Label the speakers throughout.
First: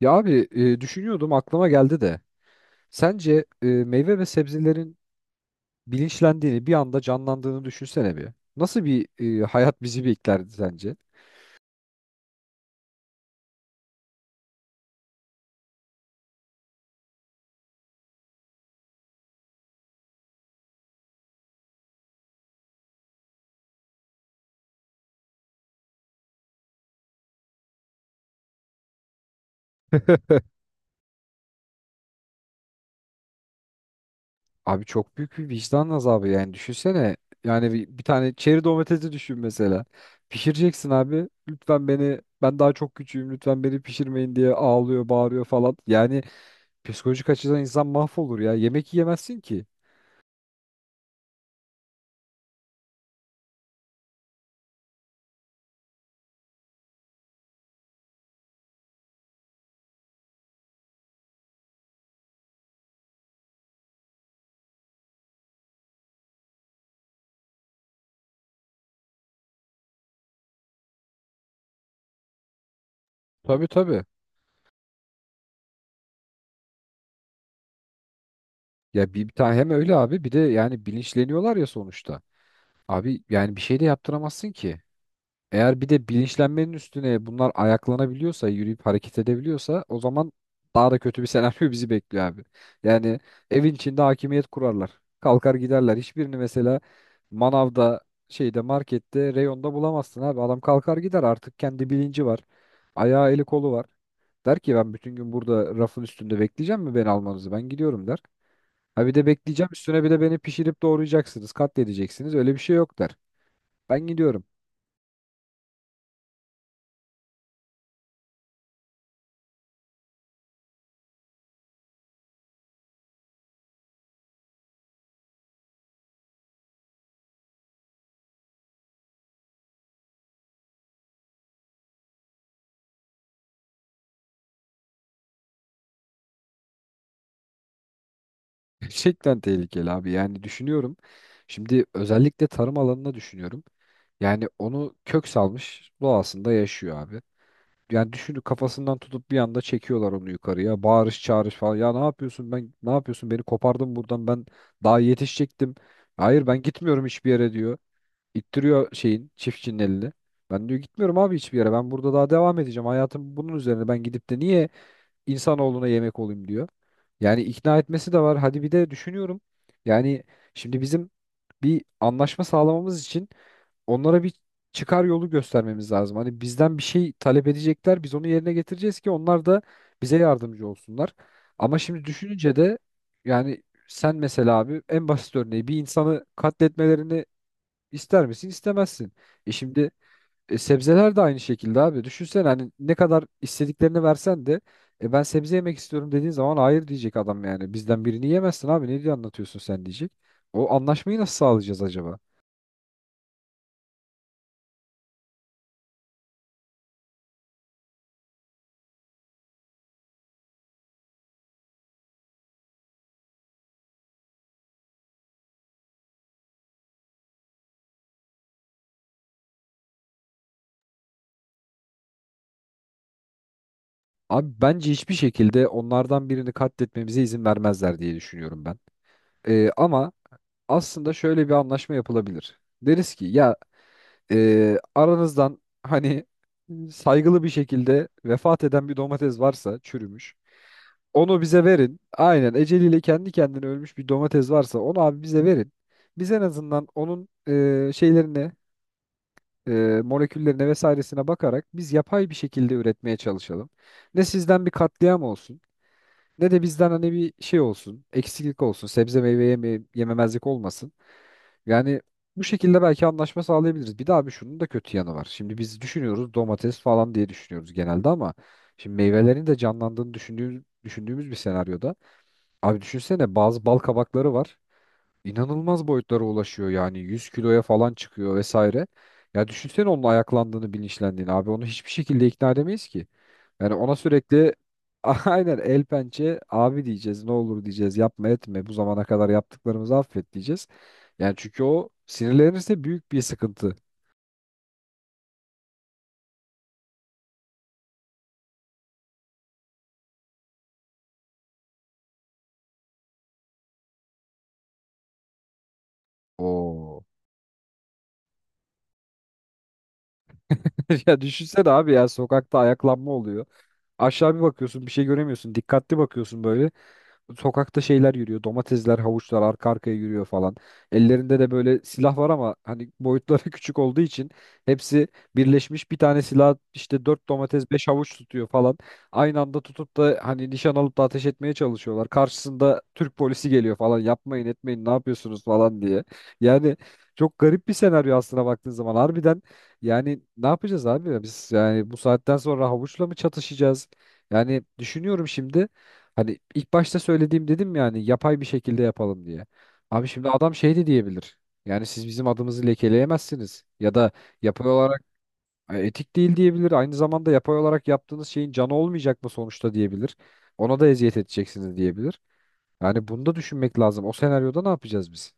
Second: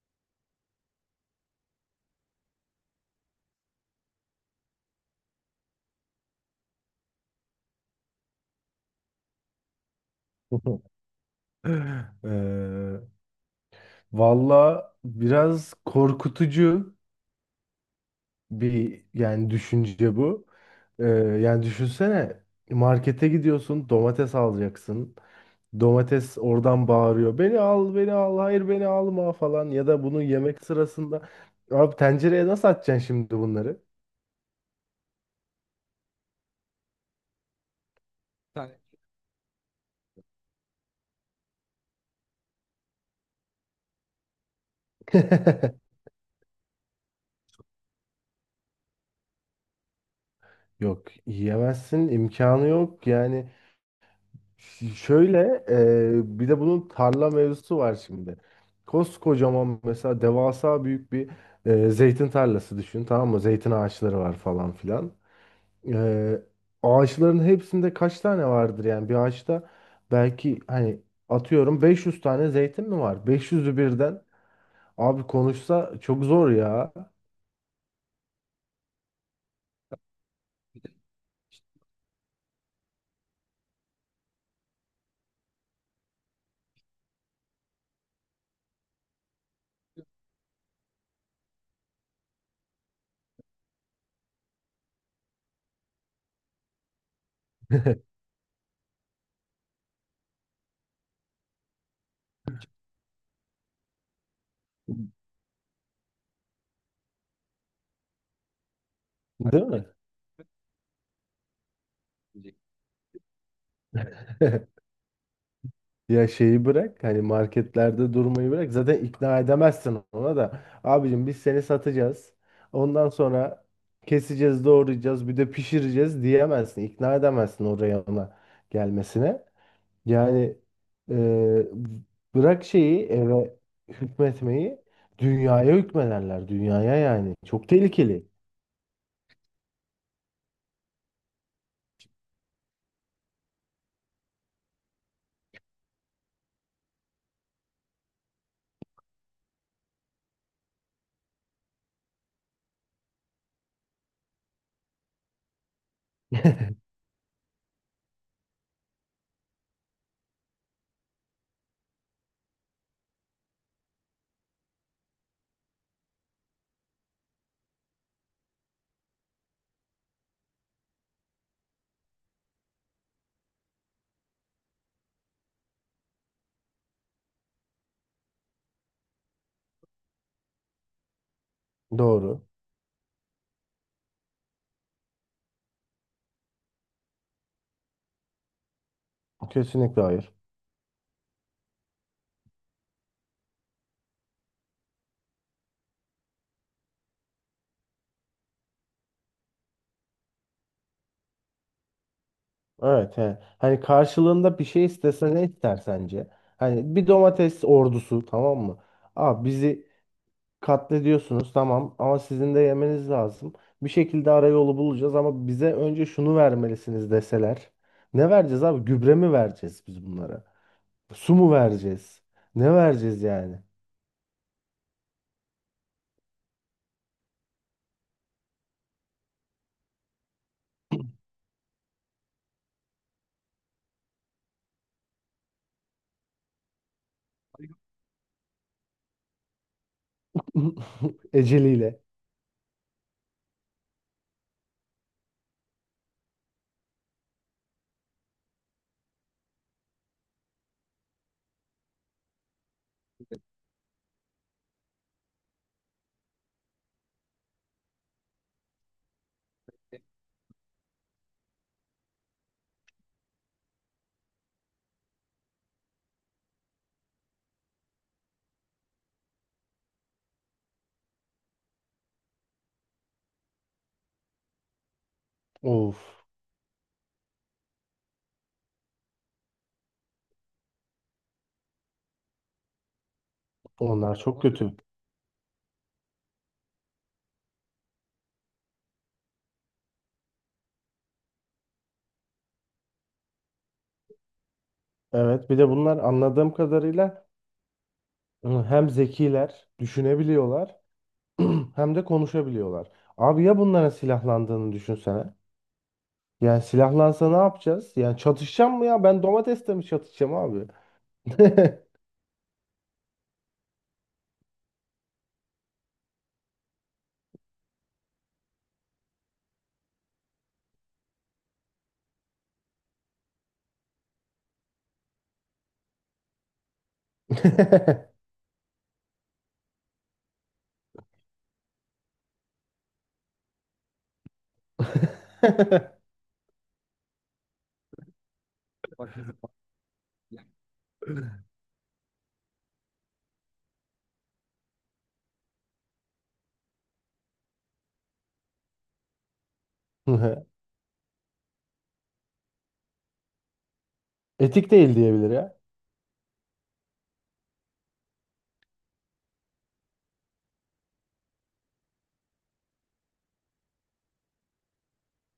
Speaker 1: Ya abi düşünüyordum aklıma geldi de. Sence meyve ve sebzelerin bilinçlendiğini bir anda canlandığını düşünsene bir. Nasıl bir hayat bizi beklerdi sence?
Speaker 2: Eee valla biraz korkutucu bir yani düşünce bu. Ee, yani düşünsene, markete gidiyorsun, domates alacaksın. Domates oradan bağırıyor. Beni al, beni al, hayır beni alma falan. Ya da bunu yemek sırasında. Abi tencereye nasıl atacaksın şimdi bunları?
Speaker 1: Abi çok büyük bir vicdan azabı yani düşünsene. Yani bir tane çeri
Speaker 2: Yani
Speaker 1: domatesi düşün mesela. Pişireceksin abi. Lütfen beni ben daha çok küçüğüm lütfen beni pişirmeyin diye ağlıyor bağırıyor falan. Yani psikolojik açıdan insan mahvolur ya. Yemek yiyemezsin ki.
Speaker 2: yok, yiyemezsin, imkanı yok. Yani şöyle, bir de bunun tarla mevzusu var şimdi. Koskocaman mesela, devasa büyük bir zeytin tarlası düşün, tamam mı? Zeytin ağaçları var falan filan. E, Ağaçların hepsinde kaç tane vardır, yani bir ağaçta belki hani atıyorum 500 tane zeytin mi var?
Speaker 1: Tabii
Speaker 2: 500'ü
Speaker 1: tabii.
Speaker 2: birden abi konuşsa çok zor ya.
Speaker 1: Ya bir tane hem öyle abi bir de yani bilinçleniyorlar ya sonuçta. Abi yani bir şey de yaptıramazsın ki. Eğer bir de bilinçlenmenin üstüne bunlar ayaklanabiliyorsa, yürüyüp hareket edebiliyorsa o zaman daha da kötü bir senaryo bizi bekliyor abi. Yani evin içinde hakimiyet kurarlar. Kalkar giderler. Hiçbirini mesela manavda, şeyde, markette, reyonda bulamazsın abi. Adam kalkar gider artık kendi bilinci var. Ayağı eli kolu var. Der ki ben bütün gün burada rafın üstünde bekleyeceğim mi beni almanızı? Ben gidiyorum der. Ha bir de
Speaker 2: Değil
Speaker 1: bekleyeceğim
Speaker 2: mi?
Speaker 1: üstüne bir de beni pişirip doğrayacaksınız, katledeceksiniz. Öyle bir şey yok der. Ben gidiyorum.
Speaker 2: Ya şeyi bırak, hani marketlerde durmayı bırak, zaten ikna edemezsin ona da. Abicim, biz seni satacağız, ondan sonra keseceğiz, doğrayacağız, bir de pişireceğiz diyemezsin, ikna edemezsin oraya, ona gelmesine. Yani, e, bırak şeyi, eve hükmetmeyi, dünyaya hükmederler, dünyaya. Yani çok tehlikeli.
Speaker 1: Gerçekten tehlikeli abi. Yani düşünüyorum. Şimdi özellikle tarım alanına düşünüyorum. Yani onu kök salmış doğasında yaşıyor abi. Yani düşünün kafasından tutup bir anda çekiyorlar onu yukarıya. Bağırış çağırış falan. Ya ne yapıyorsun ben ne yapıyorsun beni kopardın buradan ben daha yetişecektim. Hayır ben gitmiyorum hiçbir yere diyor. İttiriyor şeyin çiftçinin elini. Ben diyor gitmiyorum abi hiçbir yere. Ben burada daha devam edeceğim. Hayatım bunun üzerine. Ben gidip de niye insanoğluna yemek olayım diyor. Yani ikna etmesi de var. Hadi bir de düşünüyorum. Yani şimdi bizim bir anlaşma sağlamamız için onlara bir çıkar yolu göstermemiz lazım. Hani bizden bir şey talep edecekler. Biz onu yerine getireceğiz ki onlar da bize yardımcı olsunlar. Ama şimdi
Speaker 2: Doğru.
Speaker 1: düşününce de yani sen mesela abi en basit örneği bir insanı katletmelerini İster misin? İstemezsin. E şimdi
Speaker 2: Kesinlikle hayır.
Speaker 1: sebzeler de aynı şekilde abi. Düşünsene hani ne kadar istediklerini versen de ben sebze yemek istiyorum dediğin zaman hayır diyecek adam yani. Bizden birini yemezsin abi. Ne diye anlatıyorsun sen diyecek. O anlaşmayı nasıl sağlayacağız acaba?
Speaker 2: Evet, he. Hani karşılığında bir şey istese ne ister sence? Hani bir domates ordusu, tamam mı? Aa, bizi katlediyorsunuz tamam, ama sizin de yemeniz lazım. Bir şekilde ara yolu bulacağız, ama bize önce şunu vermelisiniz deseler. Ne vereceğiz abi? Gübre mi vereceğiz biz bunlara? Su mu vereceğiz? Ne vereceğiz yani?
Speaker 1: Abi bence hiçbir şekilde onlardan birini katletmemize izin vermezler diye düşünüyorum ben. E, ama aslında şöyle bir anlaşma yapılabilir. Deriz ki ya aranızdan hani saygılı bir şekilde vefat eden bir domates varsa çürümüş. Onu bize
Speaker 2: Eceliyle.
Speaker 1: verin. Aynen eceliyle kendi kendine ölmüş bir domates varsa onu abi bize verin. Biz en azından onun şeylerine, e, moleküllerine vesairesine bakarak biz yapay bir şekilde üretmeye çalışalım. Ne sizden bir katliam olsun, ne de bizden hani bir şey olsun, eksiklik olsun, sebze meyve yeme yememezlik olmasın. Yani bu şekilde belki anlaşma sağlayabiliriz. Bir de abi şunun da kötü yanı var. Şimdi biz düşünüyoruz domates falan diye düşünüyoruz genelde ama şimdi meyvelerin de canlandığını düşündüğümüz bir senaryoda. Abi düşünsene bazı bal kabakları var inanılmaz
Speaker 2: Of,
Speaker 1: boyutlara ulaşıyor yani 100 kiloya falan çıkıyor vesaire. Ya düşünsene onun ayaklandığını bilinçlendiğini abi onu hiçbir şekilde ikna edemeyiz ki. Yani ona
Speaker 2: onlar çok
Speaker 1: sürekli
Speaker 2: kötü.
Speaker 1: aynen el pençe abi diyeceğiz ne olur diyeceğiz yapma etme bu zamana kadar yaptıklarımızı affet diyeceğiz. Yani çünkü o sinirlenirse büyük bir sıkıntı.
Speaker 2: Evet, bir de bunlar anladığım kadarıyla hem zekiler, düşünebiliyorlar. Hem de konuşabiliyorlar. Abi ya, bunların silahlandığını düşünsene. Yani
Speaker 1: Oo.
Speaker 2: silahlansa ne yapacağız? Yani çatışacağım mı ya? Ben domatesle mi çatışacağım abi?
Speaker 1: Ya düşünsene abi ya sokakta ayaklanma oluyor. Aşağı bir bakıyorsun bir şey göremiyorsun. Dikkatli bakıyorsun böyle. Sokakta şeyler yürüyor. Domatesler, havuçlar arka arkaya yürüyor falan. Ellerinde de böyle silah var ama hani boyutları küçük olduğu için hepsi birleşmiş bir tane silah işte 4 domates 5 havuç tutuyor falan. Aynı anda tutup da hani nişan alıp da ateş etmeye çalışıyorlar. Karşısında Türk polisi geliyor falan. Yapmayın etmeyin ne yapıyorsunuz falan diye. Yani çok garip bir senaryo aslına baktığın zaman. Harbiden yani ne yapacağız abi? Biz yani bu saatten sonra havuçla mı çatışacağız? Yani düşünüyorum şimdi hani ilk başta söylediğim dedim yani yapay bir şekilde yapalım diye. Abi şimdi adam şey de diyebilir. Yani siz bizim adımızı lekeleyemezsiniz ya da yapay
Speaker 2: Etik değil
Speaker 1: olarak
Speaker 2: diyebilir.
Speaker 1: etik değil diyebilir. Aynı zamanda yapay olarak yaptığınız şeyin canı olmayacak mı sonuçta diyebilir. Ona da eziyet edeceksiniz diyebilir. Yani bunu da düşünmek lazım. O senaryoda ne yapacağız biz?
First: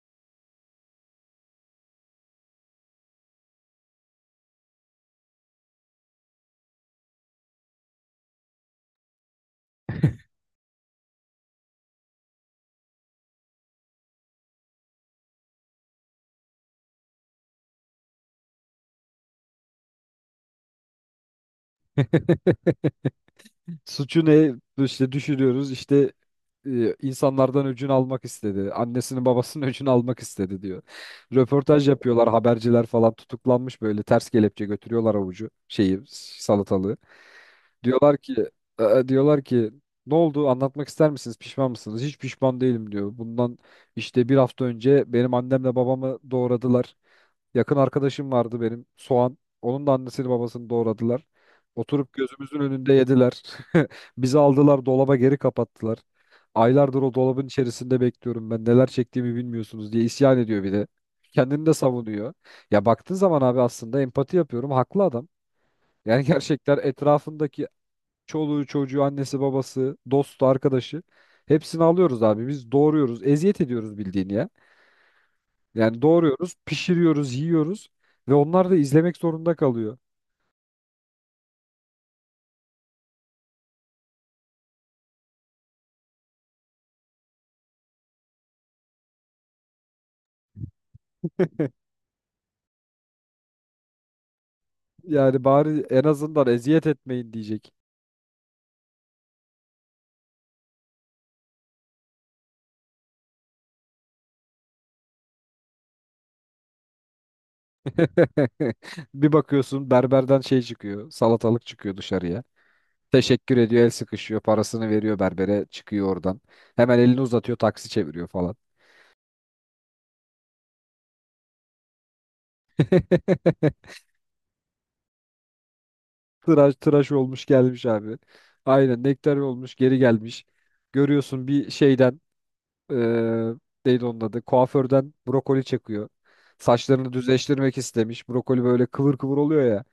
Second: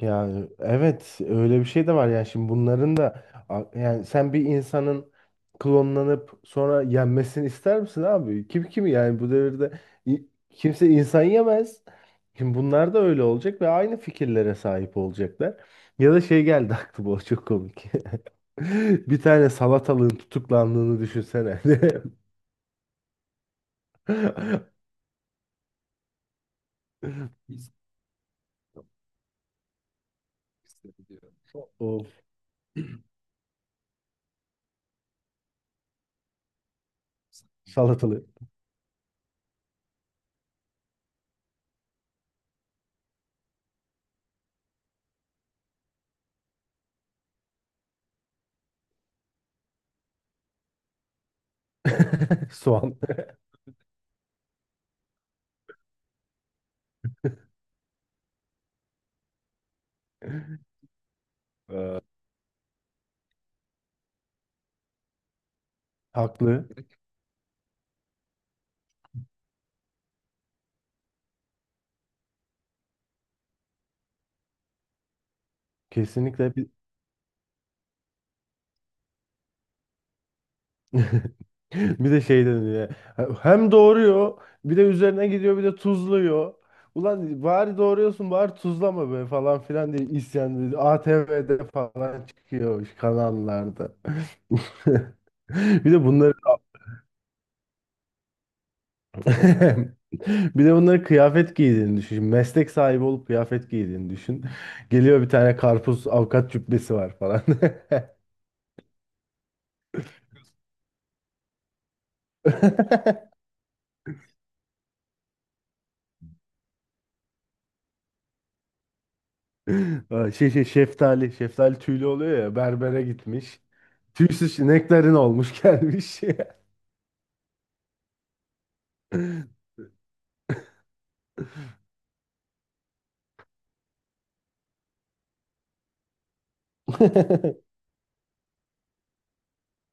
Speaker 2: Ya evet, öyle bir şey de var. Yani şimdi bunların da yani, sen bir insanın klonlanıp sonra yenmesini ister misin abi? Kim kimi, yani bu devirde kimse insan yemez. Şimdi bunlar da öyle olacak ve aynı fikirlere sahip olacaklar. Ya da şey geldi aklıma, o çok komik. Bir tane salatalığın tutuklandığını düşünsene.
Speaker 1: Suçu ne? İşte düşürüyoruz. İşte insanlardan öcünü almak istedi. Annesinin babasının öcünü almak istedi diyor. Röportaj
Speaker 2: Of,
Speaker 1: yapıyorlar. Haberciler falan tutuklanmış böyle ters kelepçe götürüyorlar avucu şeyi salatalığı. Diyorlar
Speaker 2: salatalık.
Speaker 1: ki e, diyorlar ki ne oldu? Anlatmak ister misiniz? Pişman mısınız? Hiç pişman değilim diyor. Bundan işte bir hafta önce benim annemle babamı doğradılar. Yakın arkadaşım vardı benim Soğan. Onun da annesini babasını doğradılar. Oturup gözümüzün önünde
Speaker 2: Soğan.
Speaker 1: yediler. Bizi aldılar dolaba geri kapattılar. Aylardır o dolabın içerisinde bekliyorum ben neler çektiğimi bilmiyorsunuz diye isyan ediyor bir de. Kendini de savunuyor. Ya baktığın zaman abi aslında empati yapıyorum. Haklı adam. Yani
Speaker 2: Haklı.
Speaker 1: gerçekten etrafındaki çoluğu çocuğu annesi babası dostu arkadaşı hepsini alıyoruz abi. Biz doğuruyoruz eziyet ediyoruz bildiğini ya. Yani
Speaker 2: Kesinlikle.
Speaker 1: doğruyoruz, pişiriyoruz, yiyoruz ve onlar da izlemek zorunda kalıyor.
Speaker 2: Bir de şey dedi ya. Hem doğuruyor, bir de üzerine gidiyor, bir de tuzluyor. Ulan bari doğuruyorsun, bari tuzlama be falan filan diye isyan dedi. ATV'de falan çıkıyor, kanallarda.
Speaker 1: Yani bari
Speaker 2: Bir
Speaker 1: en
Speaker 2: de bunları
Speaker 1: azından eziyet etmeyin diyecek.
Speaker 2: bir de bunları kıyafet giydiğini düşün. Meslek sahibi olup kıyafet giydiğini düşün. Geliyor bir tane karpuz, avukat cübbesi var falan.
Speaker 1: Bir bakıyorsun berberden şey çıkıyor, salatalık çıkıyor dışarıya. Teşekkür ediyor, el sıkışıyor, parasını veriyor berbere, çıkıyor oradan. Hemen elini uzatıyor, taksi çeviriyor falan.
Speaker 2: Aa, şey şey şeftali, şeftali tüylü oluyor ya, berbere gitmiş. Tüysüz ineklerin olmuş gelmiş.
Speaker 1: Tıraş tıraş olmuş gelmiş abi. Aynen nektar olmuş geri gelmiş. Görüyorsun bir şeyden eee neydi onun adı? Kuaförden brokoli çekiyor. Saçlarını düzleştirmek istemiş. Brokoli böyle kıvır kıvır oluyor ya.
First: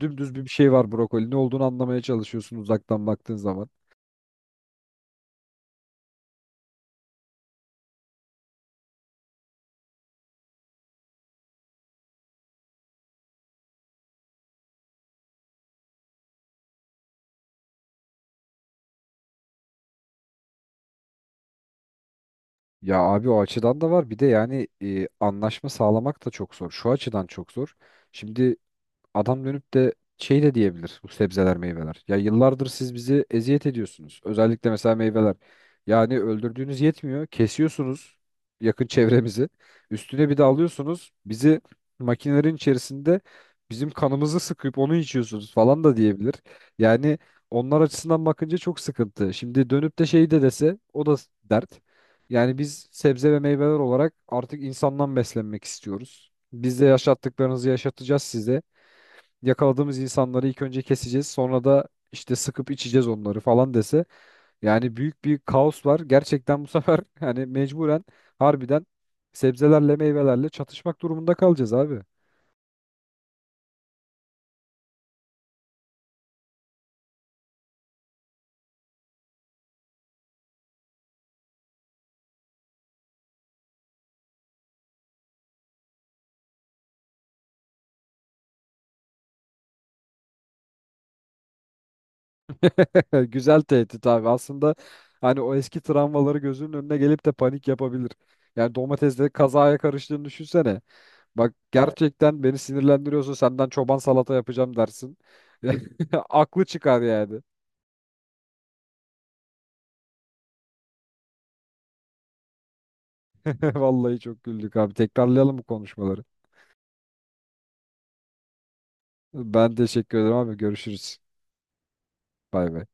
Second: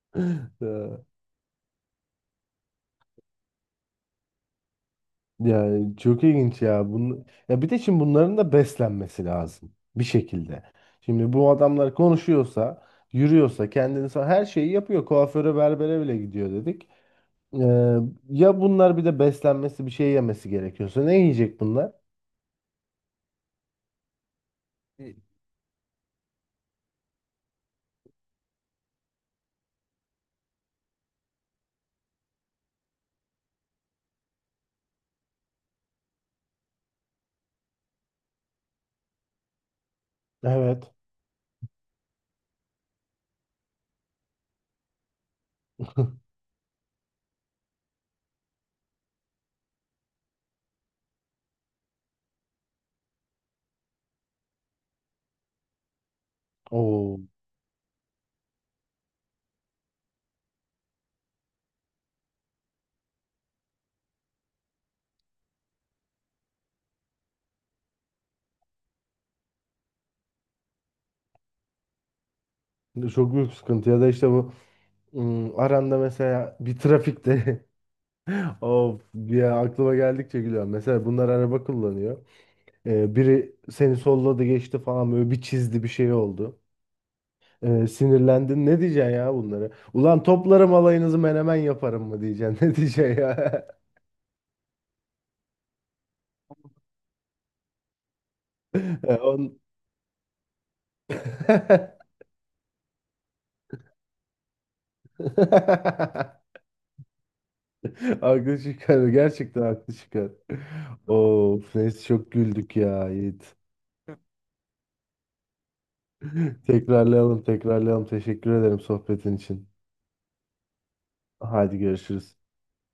Speaker 1: Dümdüz bir şey var
Speaker 2: Ya,
Speaker 1: brokoli. Ne olduğunu anlamaya çalışıyorsun uzaktan baktığın zaman.
Speaker 2: yani çok ilginç ya. Ya bir de şimdi bunların da beslenmesi lazım bir şekilde. Şimdi bu adamlar konuşuyorsa, yürüyorsa, kendini her şeyi yapıyor. Kuaföre, berbere bile gidiyor dedik. Ee, ya bunlar bir de beslenmesi, bir şey yemesi gerekiyorsa ne yiyecek bunlar?
Speaker 1: Ya abi o açıdan da var. Bir de yani
Speaker 2: E,
Speaker 1: anlaşma sağlamak da çok zor. Şu açıdan çok zor. Şimdi adam dönüp de şey de diyebilir bu sebzeler meyveler. Ya yıllardır siz bizi eziyet ediyorsunuz. Özellikle mesela meyveler. Yani öldürdüğünüz yetmiyor. Kesiyorsunuz yakın çevremizi. Üstüne bir de
Speaker 2: Evet.
Speaker 1: alıyorsunuz bizi makinelerin içerisinde bizim kanımızı sıkıp onu içiyorsunuz falan da diyebilir. Yani onlar açısından bakınca çok sıkıntı. Şimdi dönüp de şey de dese o da dert. Yani biz sebze ve meyveler olarak artık insandan beslenmek istiyoruz. Biz de
Speaker 2: Oo,
Speaker 1: yaşattıklarınızı yaşatacağız size yakaladığımız insanları ilk önce keseceğiz. Sonra da işte sıkıp içeceğiz onları falan dese. Yani büyük bir kaos var. Gerçekten bu sefer hani mecburen harbiden sebzelerle meyvelerle çatışmak durumunda kalacağız abi.
Speaker 2: çok büyük sıkıntı. Ya da işte bu. Hmm, aranda mesela bir trafikte of ya, aklıma geldikçe gülüyorum. Mesela bunlar araba kullanıyor. Biri seni solladı, geçti falan, böyle bir çizdi, bir şey oldu. Sinirlendin, ne diyeceksin ya bunları? Ulan, toplarım alayınızı menemen yaparım mı diyeceksin ne diyeceksin
Speaker 1: Güzel
Speaker 2: ya?
Speaker 1: tehdit abi. Aslında hani o eski travmaları gözünün önüne gelip de panik yapabilir. Yani
Speaker 2: Ee,
Speaker 1: domatesle
Speaker 2: on...
Speaker 1: kazaya karıştığını düşünsene. Bak, evet. Gerçekten beni sinirlendiriyorsa senden çoban salata yapacağım dersin. Aklı çıkar yani.
Speaker 2: Haklı çıkar, gerçekten haklı çıkar. Of neyse, çok güldük ya Yiğit.
Speaker 1: Vallahi çok güldük abi. Tekrarlayalım bu konuşmaları.
Speaker 2: Tekrarlayalım, tekrarlayalım. Teşekkür ederim sohbetin için.
Speaker 1: Ben teşekkür ederim abi. Görüşürüz.
Speaker 2: Haydi görüşürüz.
Speaker 1: Bay bay.